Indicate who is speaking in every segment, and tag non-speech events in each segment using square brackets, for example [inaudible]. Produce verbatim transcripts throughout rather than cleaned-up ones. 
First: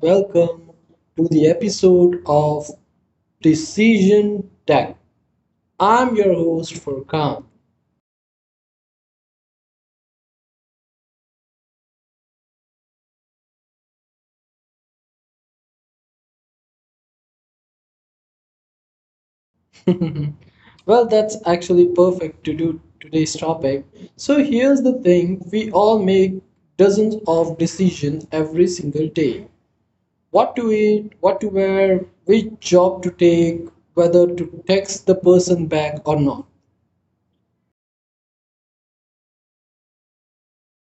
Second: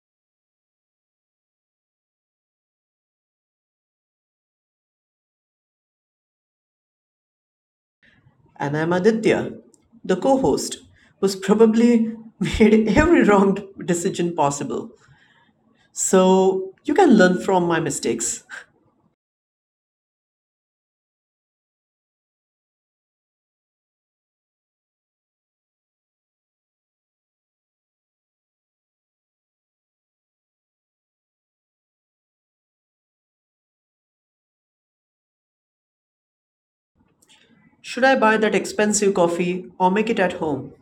Speaker 1: welcome to the episode of Precision Tech. I'm your host Furkan.
Speaker 2: And I'm Aditya, the co host, who's probably [laughs] made every wrong decision possible. So you can learn from my mistakes.
Speaker 1: Well, that's actually perfect to do today's topic. So here's the thing, we all make dozens of decisions every single day. What to eat, what to wear, which job to take, whether to text the person back or not.
Speaker 2: Should I buy that expensive coffee or make it at home?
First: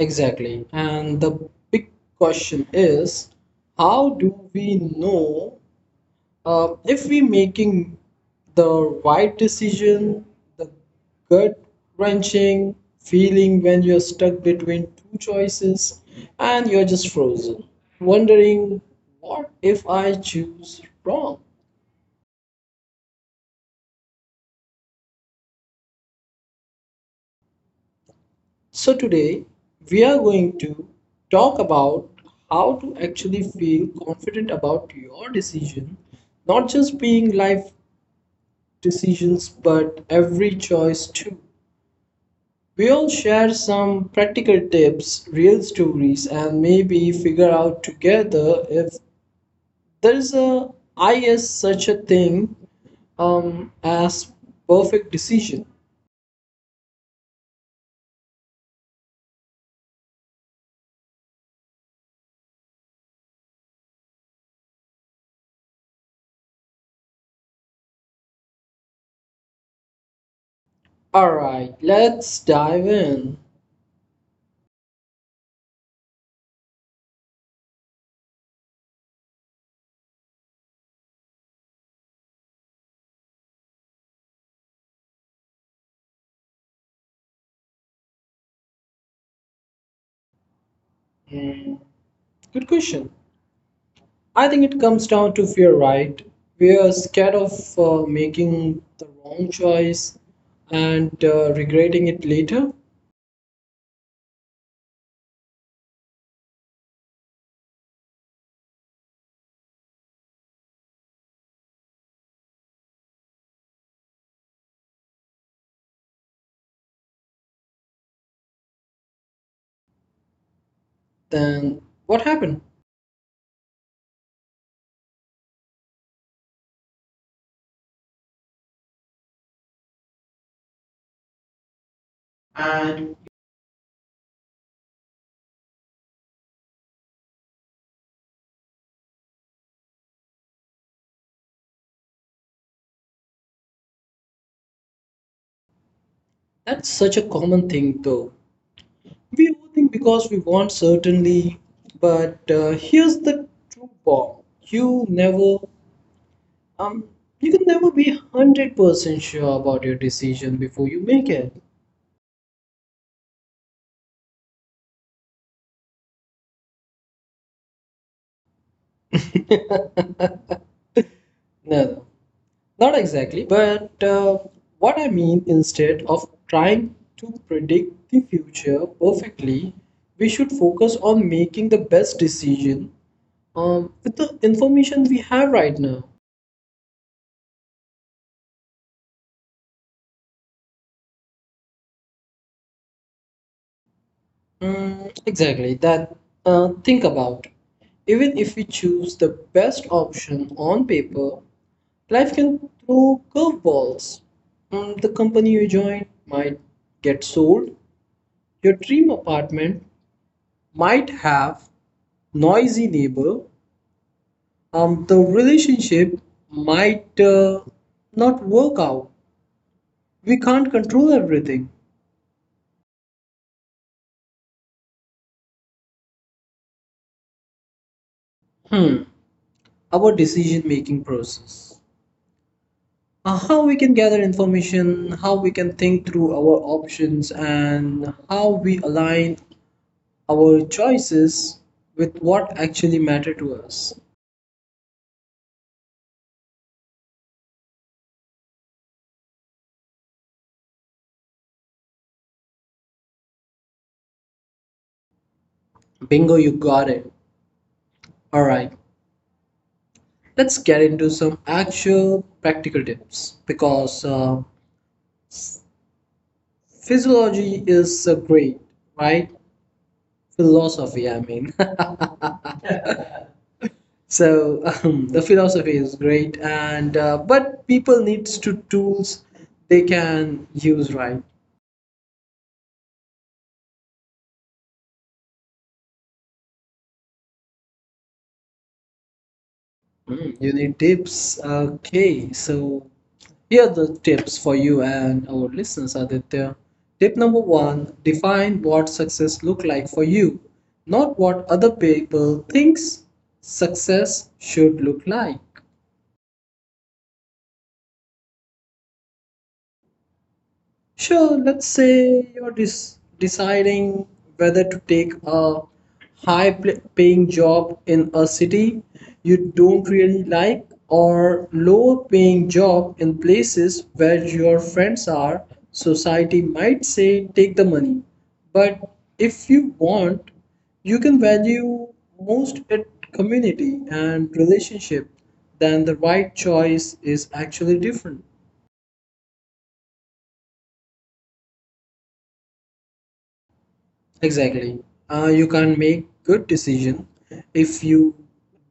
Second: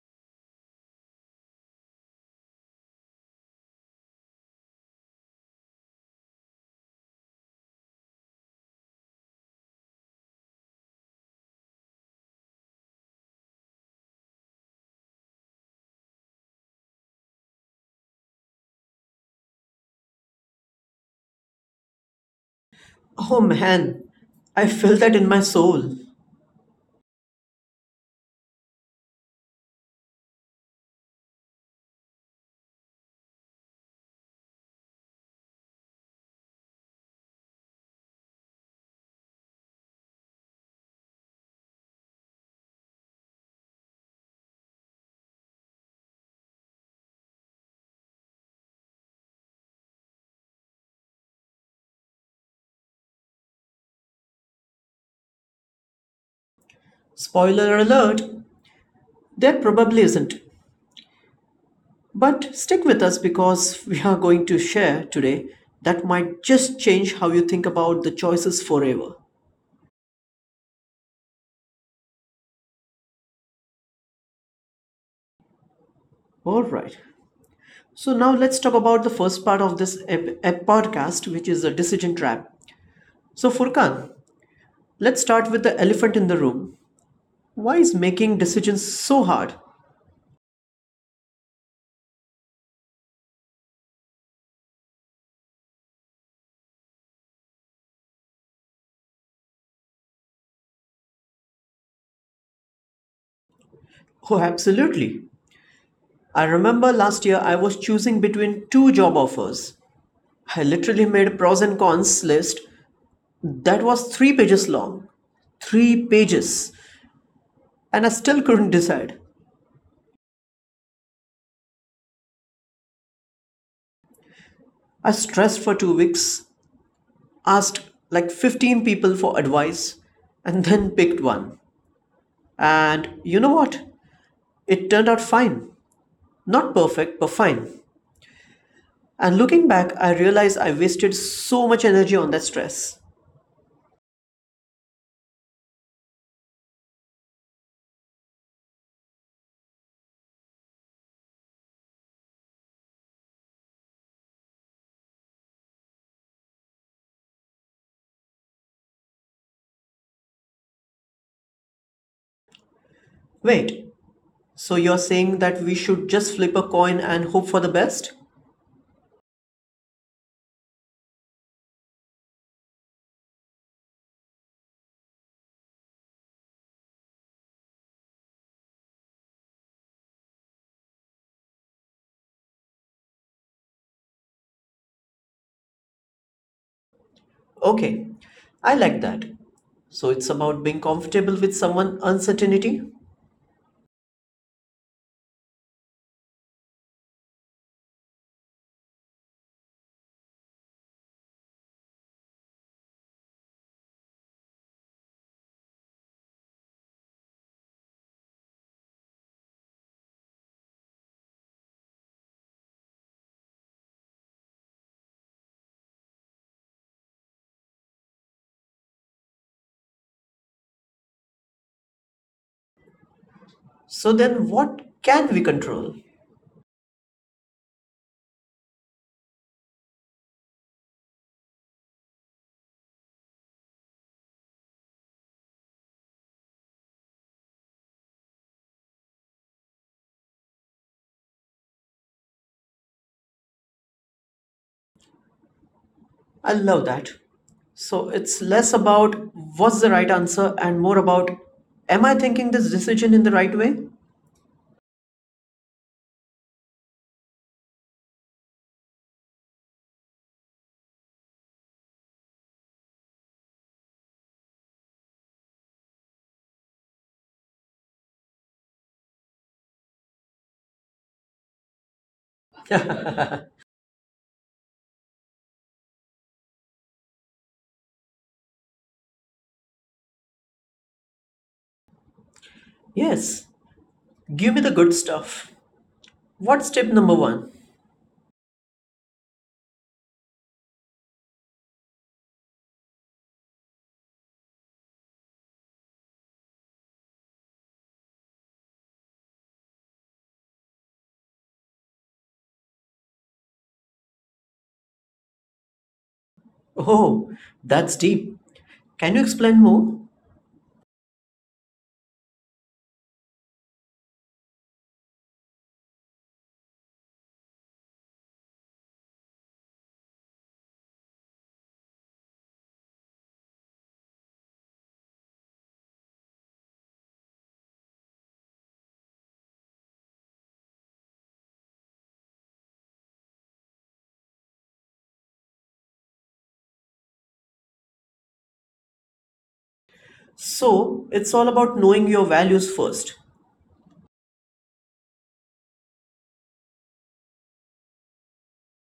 Speaker 1: Exactly. And the big question is, how do we know uh, if we're making the right decision, the gut wrenching feeling when you're stuck between two choices and you're just frozen, wondering, what if I choose wrong?
Speaker 2: Oh man, I feel that in my soul.
Speaker 1: So, today we are going to talk about how to actually feel confident about your decision, not just being life decisions, but every choice too. We all share some practical tips, real stories, and maybe figure out together if there's a I is such a thing um, as perfect decision.
Speaker 2: Spoiler alert, there probably isn't. But stick with us because we are going to share today that might just change how you think about the choices forever.
Speaker 1: All right, let's dive in.
Speaker 2: Alright. So now let's talk about the first part of this ep- ep- podcast, which is a decision trap. So Furkan, let's start with the elephant in the room. Why is making decisions so hard?
Speaker 1: Hmm, Good question. I think it comes down to fear, right? We are scared of uh, making the wrong choice and uh, regretting it later.
Speaker 2: Oh, absolutely. I remember last year I was choosing between two job offers. I literally made a pros and cons list that was three pages long. Three pages. And I still couldn't decide.
Speaker 1: Then what happened?
Speaker 2: I stressed for two weeks, asked like fifteen people for advice, and then picked one. And you know what? It turned out fine. Not perfect, but fine. And looking back, I realized I wasted so much energy on that stress.
Speaker 1: That's such a common thing, though. We overthink because we want certainty, but uh, here's the true bomb: you never, um, you can never be hundred percent sure about your decision before you make it.
Speaker 2: Wait, so you're saying that we should just flip a coin and hope for the best?
Speaker 1: Never. Not exactly, but uh, what I mean instead of trying to predict the future perfectly, we should focus on making the best decision um, with the information we have right now.
Speaker 2: Okay, I like that. So it's about being comfortable with someone uncertainty?
Speaker 1: Mm, exactly, that uh, think about. Even if we choose the best option on paper, life can throw curveballs. Mm, the company you join might get sold, your dream apartment might have noisy neighbor, um, the relationship might uh, not work out. We can't control everything.
Speaker 2: So then what can we control?
Speaker 1: Hmm. Our decision making process. Uh, how we can gather information, how we can think through our options, and how we align our choices with what actually matter to us.
Speaker 2: I love that. So it's less about what's the right answer and more about am I thinking this decision in the right way?
Speaker 1: Bingo, you got it. All right, let's get into some actual practical tips because uh, physiology is uh, great right philosophy I mean [laughs] so um, the philosophy is great and uh, but people needs to tools they can use, right?
Speaker 2: Yes, give me the good stuff. What's step number one?
Speaker 1: Mm, you need tips, okay, so here are the tips for you and our listeners, Aditya. Tip number one, define what success look like for you, not what other people thinks success should look like.
Speaker 2: Oh, that's deep. Can you explain more?
Speaker 1: Sure, let's say you're des- deciding whether to take a high pl- paying job in a city you don't really like or low paying job in places where your friends are. Society might say take the money, but if you want, you can value most at community and relationship, then the right choice is actually different.
Speaker 2: So, it's all about knowing your values first.
Speaker 1: Exactly. Uh, you can't make good decision if you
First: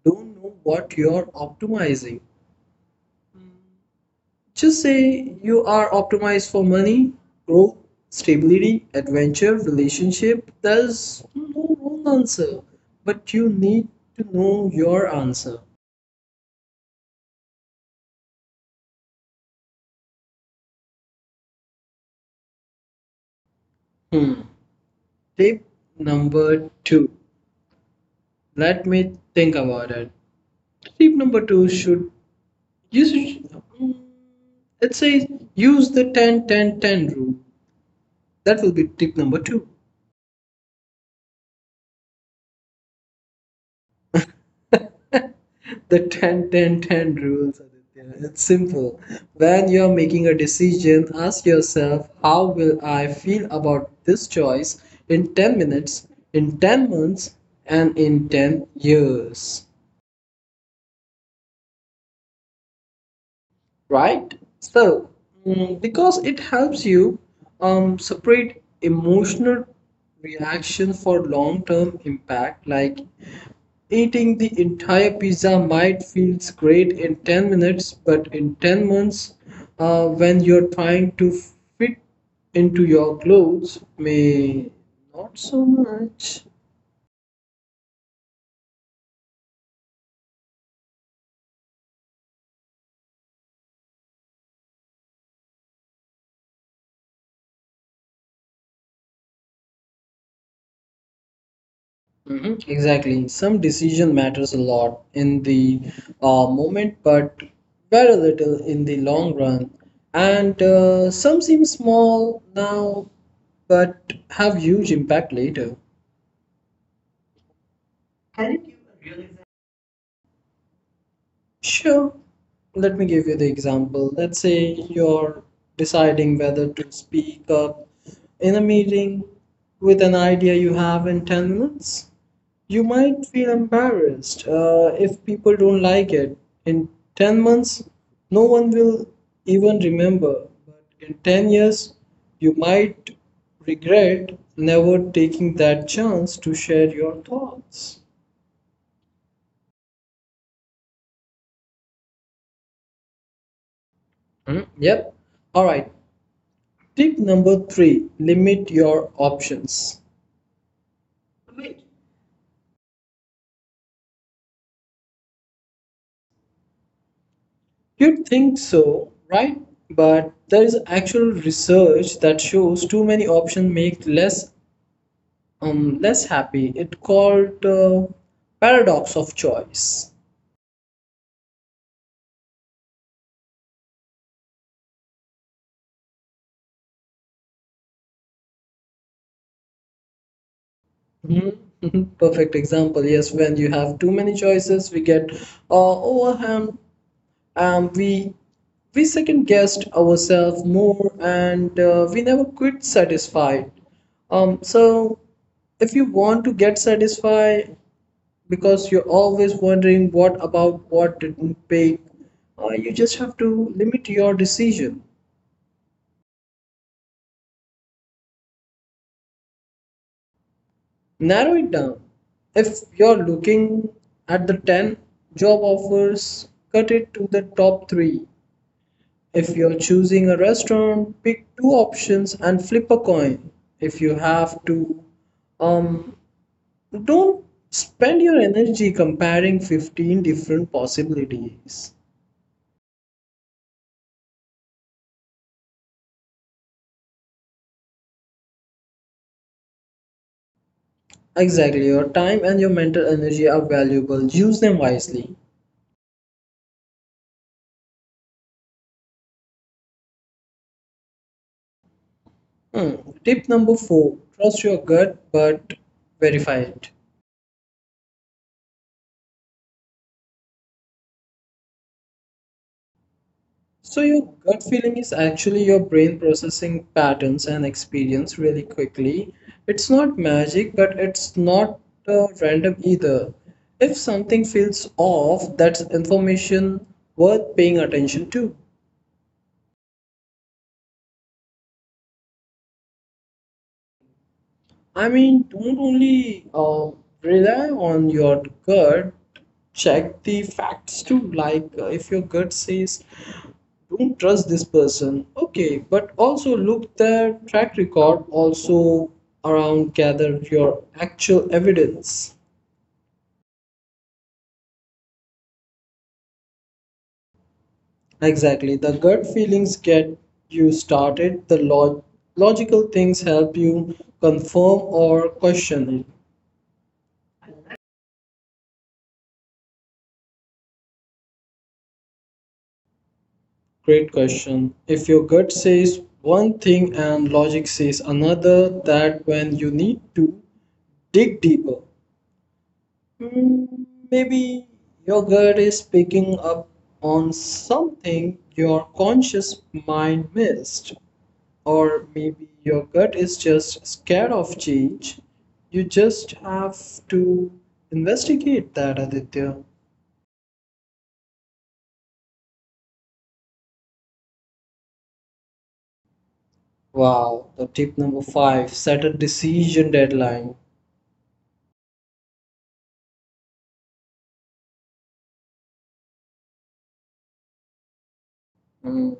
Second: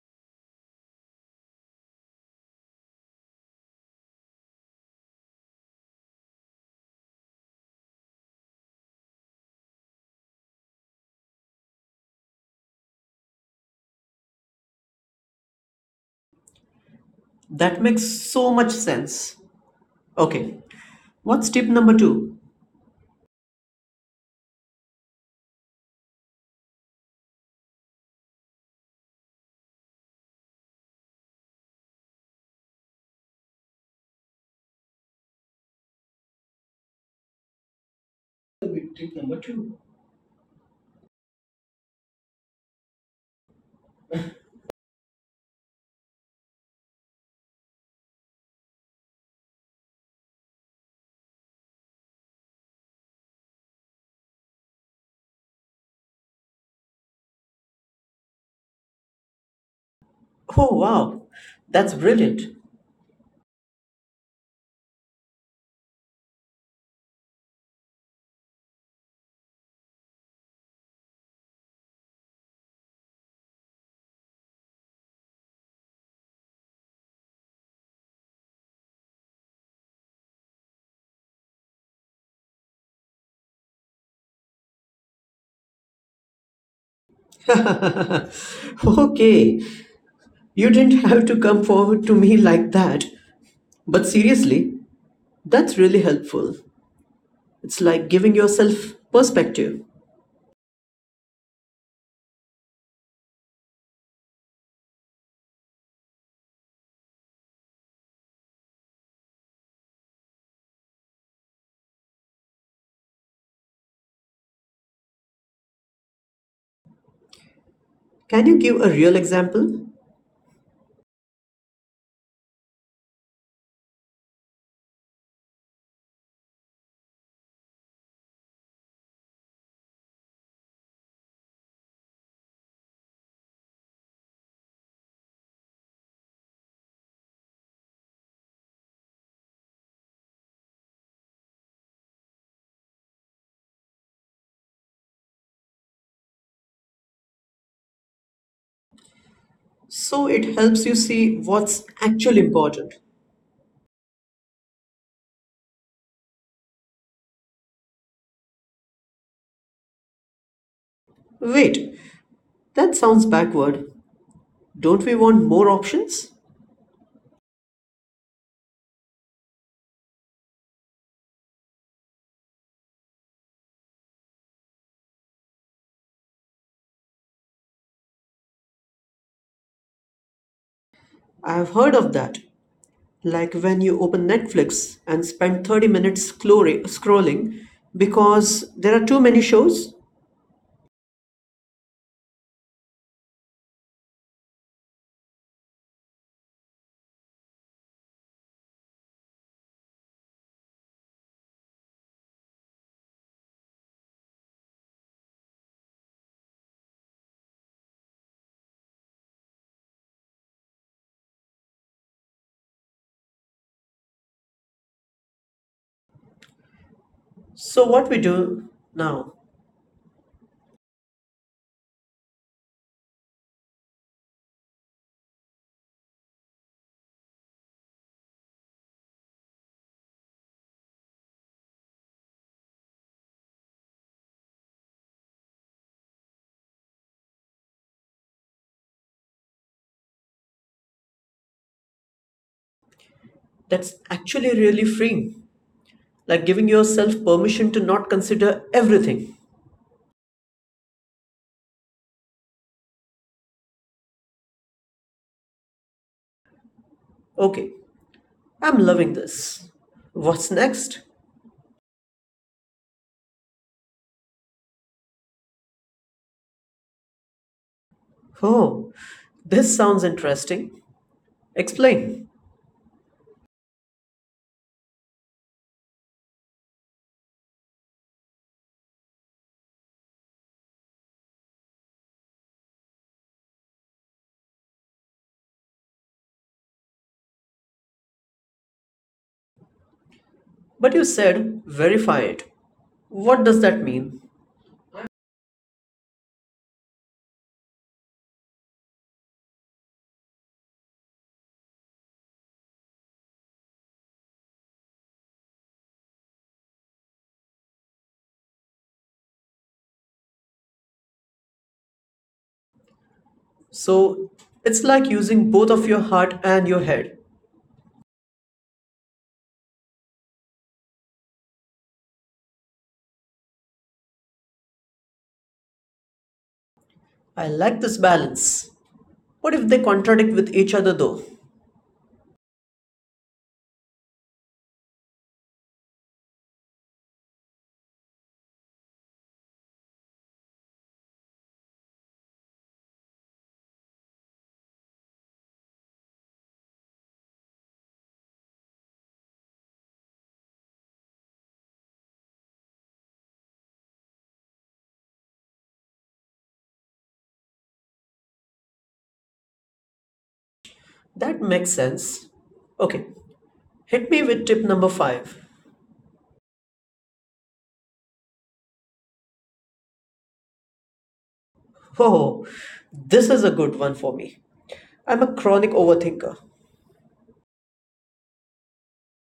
Speaker 1: don't know what you're optimizing. Just say you are optimized for money, growth, stability, adventure, relationship. There's no wrong answer, but you need to know your answer.
Speaker 2: That makes so much sense. Okay, what's tip number two?
Speaker 1: Hmm. Tip number two. Let me think about it. Tip number two should you should, mm, it says use the ten ten ten rule. That will be tip number two. The ten, ten, ten rules, it's simple. When you're making a decision, ask yourself, how will I feel about this choice in ten minutes, in ten months, and in ten years?
Speaker 2: Oh, wow, that's brilliant.
Speaker 1: Right? So, mm, because it helps you um, separate emotional reaction for long term impact, like eating the entire pizza might feels great in ten minutes, but in ten months, uh, when you're trying to fit into your clothes, may not so much.
Speaker 2: [laughs] Okay, you didn't have to come forward to me like that. But seriously, that's really helpful. It's like giving yourself perspective.
Speaker 1: Mhm, exactly. Some decision matters a lot in the uh, moment, but very little in the long run. And uh, some seem small now, but have huge impact later.
Speaker 2: Can you give a real example?
Speaker 1: Sure. Let me give you the example. Let's say you're deciding whether to speak up in a meeting with an idea you have in ten minutes. You might feel embarrassed uh, if people don't like it. In ten months, no one will even remember. But in ten years, you might regret never taking that chance to share your thoughts.
Speaker 2: So it helps you see what's actually important.
Speaker 1: Hmm. Yep. All right. Tip number three, limit your options.
Speaker 2: Wait, that sounds backward. Don't we want more options?
Speaker 1: You'd think so, right? But there is actual research that shows too many options make less um less happy. It's called uh, paradox of choice.
Speaker 2: I've heard of that. Like when you open Netflix and spend thirty minutes clori- scrolling because there are too many shows.
Speaker 1: Mhm. [laughs] Perfect example. Yes, when you have too many choices, we get uh, overwhelmed. Um, we we second guessed ourselves more, and uh, we never quit satisfied. Um, so if you want to get satisfied because you're always wondering what about what didn't pay, uh, you just have to limit your decision,
Speaker 2: So, what we do now.
Speaker 1: narrow it down. If you're looking at the ten job offers, cut it to the top three. If you're choosing a restaurant, pick two options and flip a coin. If you have to, um, don't spend your energy comparing fifteen different possibilities.
Speaker 2: That's actually really freeing, like giving yourself permission to not consider everything.
Speaker 1: Exactly, your time and your mental energy are valuable. Use them wisely.
Speaker 2: Okay, I'm loving this. What's next?
Speaker 1: Hmm. Tip number four, trust your gut, but verify it.
Speaker 2: Oh, this sounds interesting. Explain.
Speaker 1: So your gut feeling is actually your brain processing patterns and experience really quickly. It's not magic, but it's not uh, random either. If something feels off, that's information worth paying attention to.
Speaker 2: But you said verify it. What does that mean?
Speaker 1: I mean, don't only uh, rely on your gut, check the facts too. Like uh, if your gut says don't trust this person, okay, but also look their track record also around, gather your actual evidence.
Speaker 2: So it's like using both of your heart and your head.
Speaker 1: Exactly, the gut feelings get you started, the log- logical things help you confirm or question it.
Speaker 2: I like this balance. What if they contradict with each other though?
Speaker 1: Great question, if your gut says one thing and logic says another, that when you need to dig deeper. Mm, Maybe your gut is picking up on something your conscious mind missed, or maybe your gut is just scared of change. You just have to investigate that, Aditya.
Speaker 2: That makes sense. Okay, hit me with tip number five. [laughs]
Speaker 1: Wow, the tip number five, set a decision deadline.
Speaker 2: Oh, this is a good one for me. I'm a chronic overthinker.
Speaker 1: Mm,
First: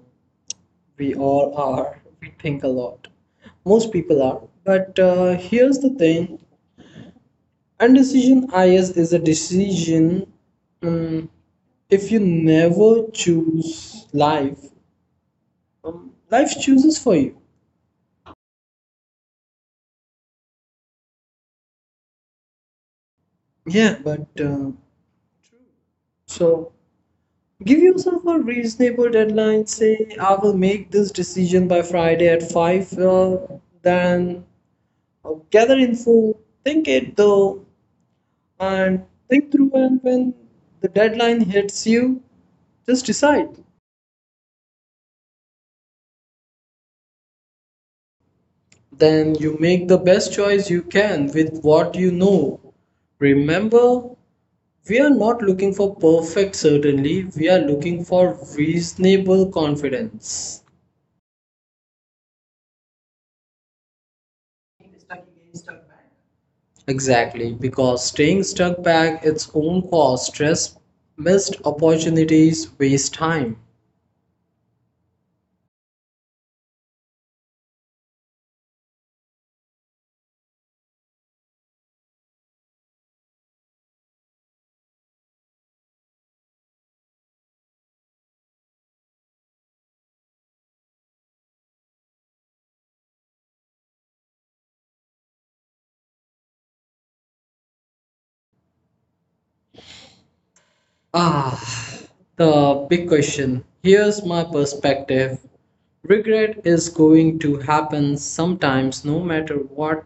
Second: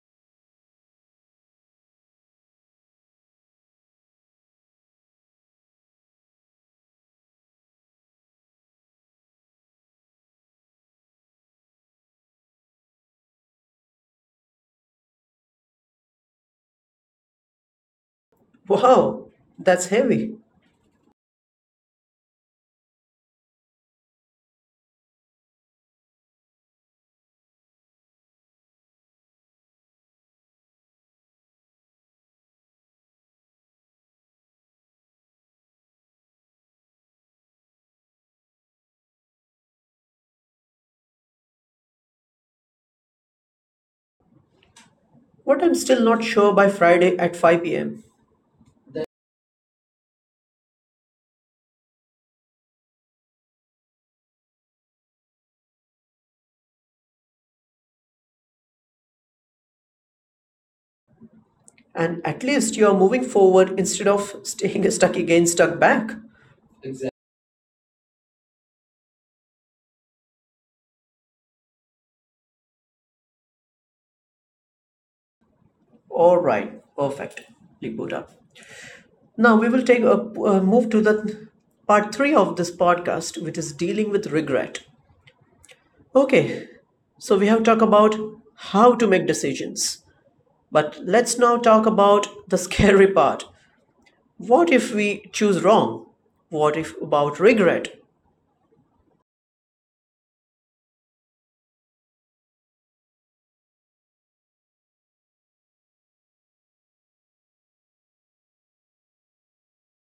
Speaker 1: we all are, we think a lot, most people are, but uh, here's the thing. And decision is is a decision. Um, if you never choose life, um, life chooses for you.
Speaker 2: Wow, that's heavy.
Speaker 1: Yeah, but uh, so give yourself a reasonable deadline. Say, I will make this decision by Friday at five. Uh, then uh, gather info, think it though, and think through. And when the deadline hits you, just decide.
Speaker 2: What I'm still not sure by Friday at five p m.
Speaker 1: Then you make the best choice you can with what you know. Remember, we are not looking for perfect certainty, we are looking for reasonable confidence.
Speaker 2: And at least you're moving forward instead of staying [laughs] stuck again, stuck back.
Speaker 1: Exactly, because staying stuck back its own cause, stress, missed opportunities, waste time.
Speaker 2: All right, perfect. Big boot up. Now we will take a uh, move to the part three of this podcast, which is dealing with regret. Okay, so we have talked about how to make decisions, but let's now talk about the scary part. What if we choose wrong? What if about regret?
Speaker 1: Ah, the big question. Here's my perspective. Regret is going to happen sometimes, no matter what.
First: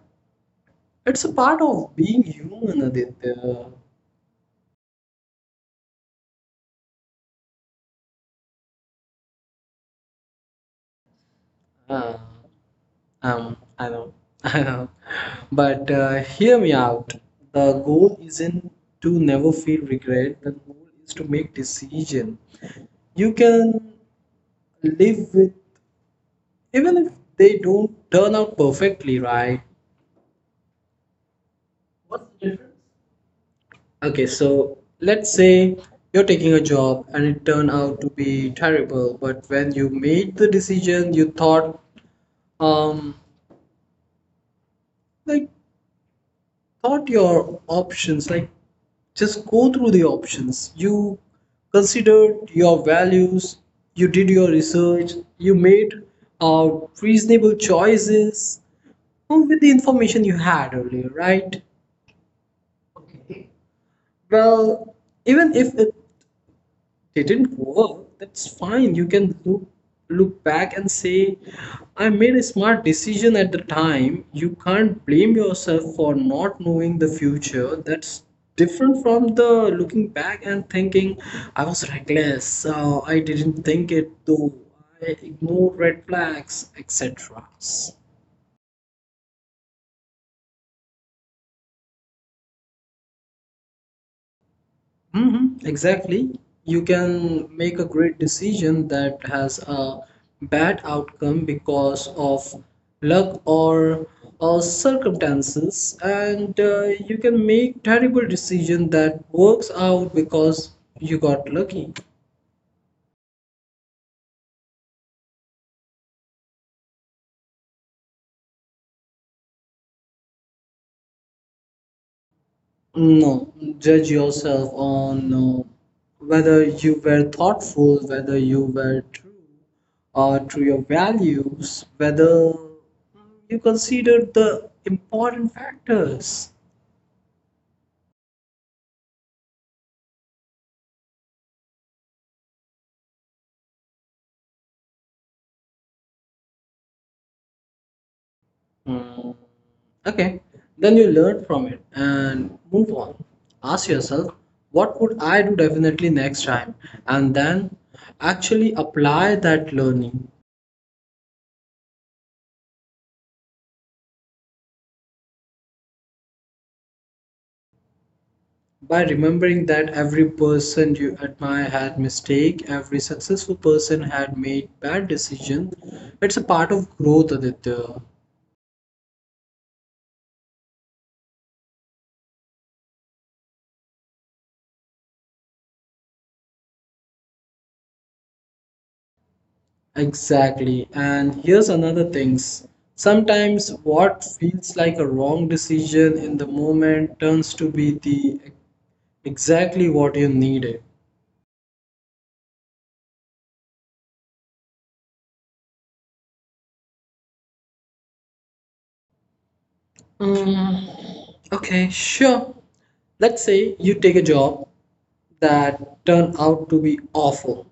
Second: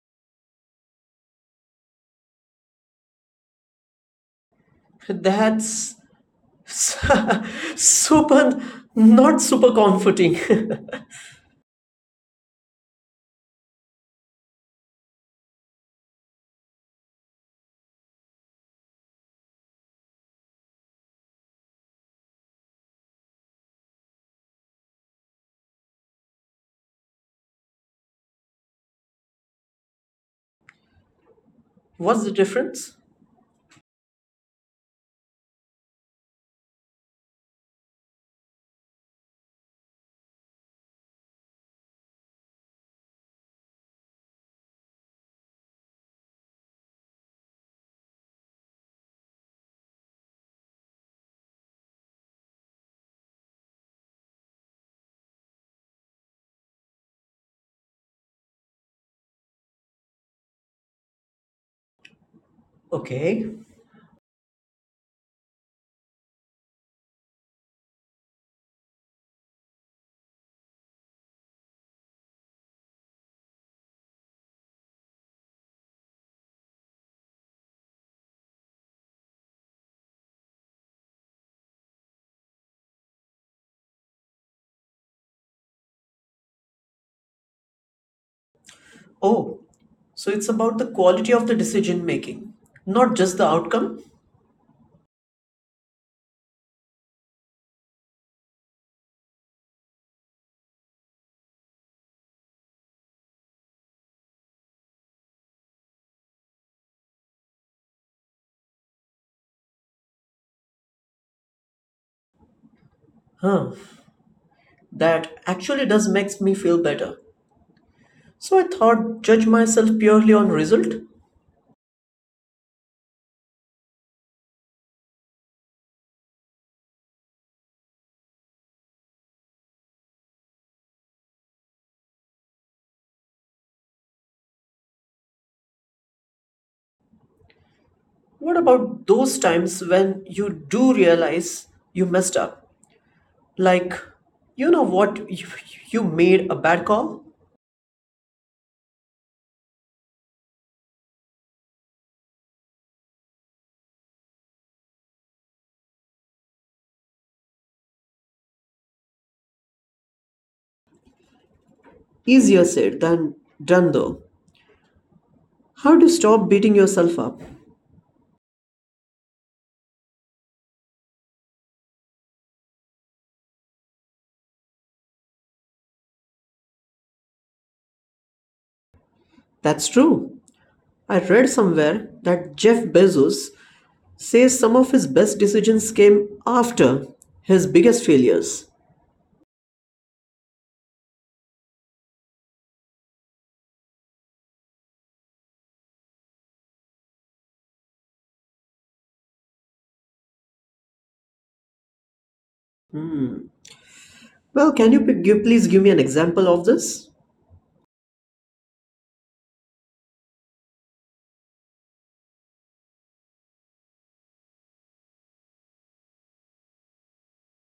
Speaker 1: It's a part of being human, Aditya.
Speaker 2: That's [laughs] super, not super comforting. [laughs]
Speaker 1: Uh, um, I know, [laughs] I know. But uh, hear me out. The goal isn't to never feel regret. The goal is to make decision you can live with, even if they don't turn out perfectly, right?
Speaker 2: What's
Speaker 1: What's
Speaker 2: the
Speaker 1: the difference?
Speaker 2: difference?
Speaker 1: Okay, so let's say you're taking a job and it turned out to be terrible, but when you made the decision, you thought, um, like thought your options, like just go through the options you considered, your values, you did your research, you made uh, reasonable choices with the information you had earlier, right?
Speaker 2: Okay.
Speaker 1: Well, even if it didn't work, that's fine. You can look look back and say, I made a smart decision at the time. You can't blame yourself for not knowing the future. That's different from the looking back and thinking, I was reckless, uh, I didn't think it through, I ignored red flags, et cetera
Speaker 2: Oh, so it's about the quality of the decision making, not just the outcome.
Speaker 1: Hmm, exactly. You can make a great decision that has a bad outcome because of luck or uh, circumstances, and uh, you can make terrible decision that works out because you got lucky.
Speaker 2: Huh, that actually does makes me feel better. So I thought judge myself purely on result.
Speaker 1: No, judge yourself on uh, whether you were thoughtful, whether you were true uh, to your values, whether you considered the important factors.
Speaker 2: What about those times when you do realize you messed up? Like, you know what, you, you made a bad call?
Speaker 1: Mm, Okay, then you learn from it and move on. Ask yourself, what would I do definitely next time? And then actually apply that learning.
Speaker 2: Easier said than done though. How do you stop beating yourself up?
Speaker 1: By remembering that every person you admire had mistake, every successful person had made bad decisions, it's a part of growth, Aditya.
Speaker 2: That's true. I read somewhere that Jeff Bezos says some of his best decisions came after his biggest failures.
Speaker 1: Exactly. And here's another things. Sometimes what feels like a wrong decision in the moment turns to be the exactly what you needed.
Speaker 2: Well, can you p- give, please give me an example of this?
Speaker 1: Mm, okay, sure. Let's say you take a job that turned out to be awful.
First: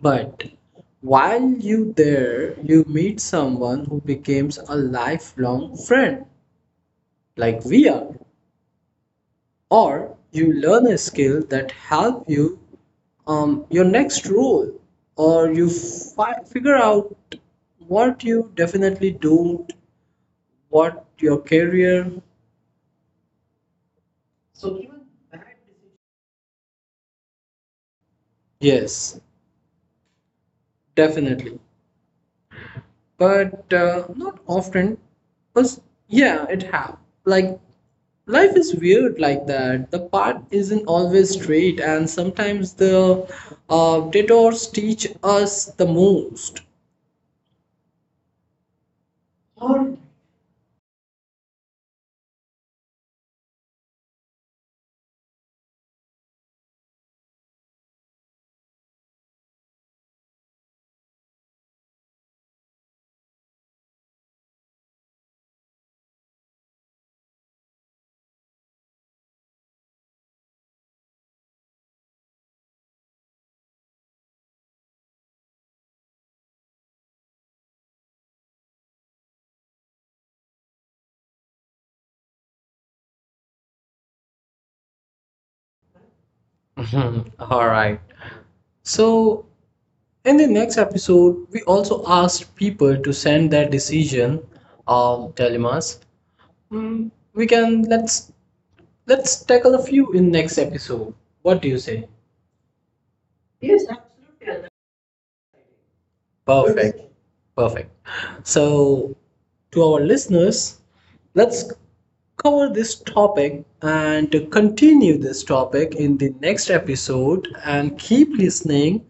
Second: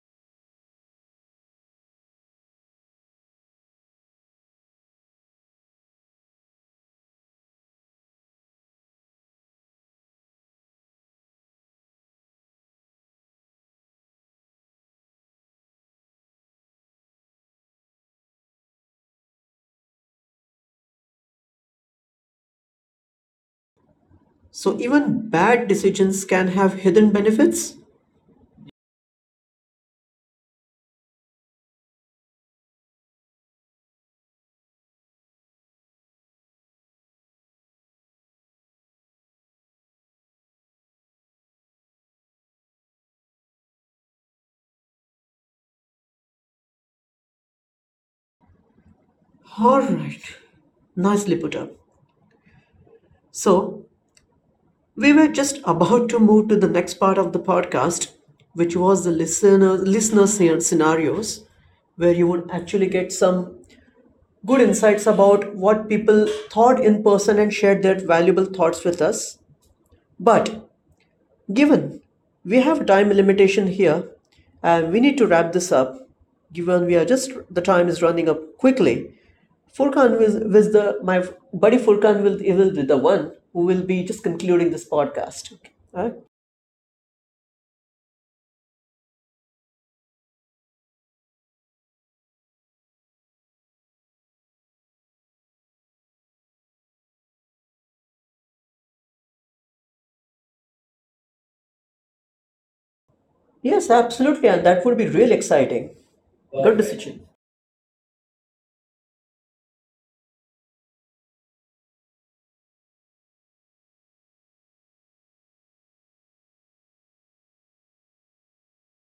Speaker 1: But while you there, you meet someone who becomes a lifelong friend, like we are, or you learn a skill that help you um, your next role, or you fi- figure out what you definitely don't, what your career.
Speaker 2: So, even bad decisions can have hidden benefits?
Speaker 1: Yes, definitely. But uh, not often. But yeah, it have like life is weird like that. The path isn't always straight, and sometimes the uh, detours teach us the most.
Speaker 2: Alright, nicely put up. So, we were just about to move to the next part of the podcast, which was the listener, listener scen- scenarios, where you would actually get some good insights about what people thought in person and shared their valuable thoughts with us. But given we have time limitation here and we need to wrap this up, given we are just the time is running up quickly, Furkan will, with the my buddy Furkan will, will be the one who will be just concluding this podcast. Okay. All right?
Speaker 1: [laughs] Mhm. All right. So, in the next episode, we also asked people to send their decision. Of Telemas. Mm, we can let's let's tackle a few in next episode. What do you say?
Speaker 2: Yes, absolutely, and that would be real exciting. Good. Perfect
Speaker 1: Perfect.
Speaker 2: decision.
Speaker 1: Perfect. So, to our listeners, let's cover this topic and to continue this topic in the next episode and keep listening.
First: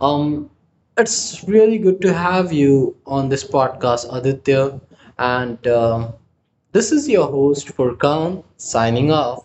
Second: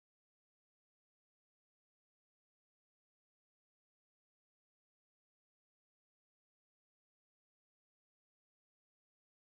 Speaker 1: Um, it's really good to have you on this podcast, Aditya. And um this is your host, Furkan, signing off.